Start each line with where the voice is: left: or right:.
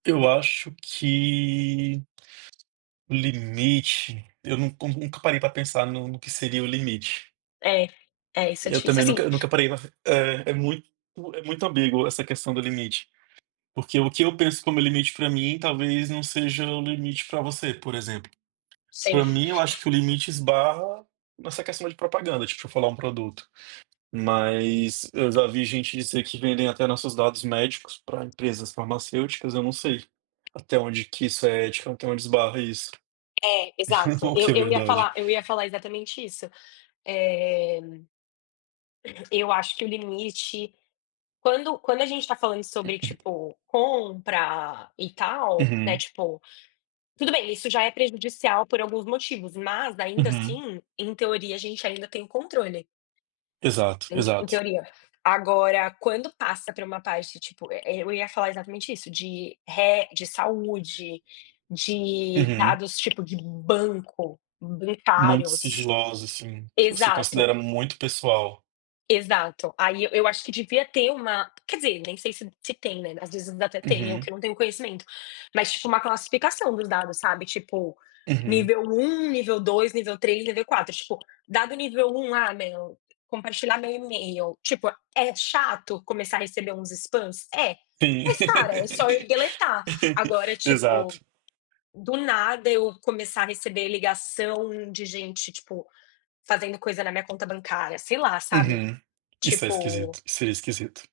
right: Eu acho que limite, eu nu nunca parei pra pensar no no que seria o limite.
left: É, é, isso é
right: Eu
left: difícil.
right: também
left: Assim
right: nunca nunca parei é, é muito é muito ambíguo essa questão do limite. Porque o que eu penso como limite pra mim talvez não seja o limite pra você, por exemplo.
left: Sim.
right: Pra mim, eu acho que o limite esbarra nessa questão de propaganda, tipo, eu falar um produto, mas eu já vi gente dizer que vendem até nossos dados médicos pra empresas farmacêuticas. Eu não sei até onde que isso é ético, até onde esbarra isso.
left: É, exato.
right: Ou
left: Eu
right: que é
left: eu ia
right: verdade.
left: falar eu ia falar exatamente isso. Eh, eu acho que o limite quando quando a gente tá falando sobre, tipo, compra e tal, né,
right: Uhum.
left: tipo, tudo bem, isso já é prejudicial por alguns motivos, mas ainda
right: Uhum.
left: assim, em teoria, a gente ainda tem controle.
right: Exato,
left: Em em
right: exato.
left: teoria. Agora quando passa pra uma parte, tipo, eh, eu ia falar exatamente isso, de re de saúde, de
right: Uhum.
left: dados, tipo, de banco,
right: Muito
left: bancários.
right: sigiloso, assim, que você
left: Exato.
right: considera muito pessoal.
left: Exato. Aí eu eu acho que devia ter uma quer dizer, nem sei se se tem, né, ás vezes até tem, eu que
right: Uhum.
left: não tenho o conhecimento. Mas, tipo, uma classificação dos dados, sabe, tipo,
right: Uhum.
left: nível 1, nível 2, nível 3, nível 4. Tipo, dado nível 1, ah, meu, compartilhar meu e-mail, tipo, é chato começar a receber uns spams? É, mas, cara, é só eu deletar. Agora,
right: Exato.
left: tipo, do nada eu começar a receber ligação de gente, tipo, fazendo coisa na minha conta bancária, sei lá, sabe,
right: Uhum. Isso é
left: tipo
right: esquisito, isso é esquisito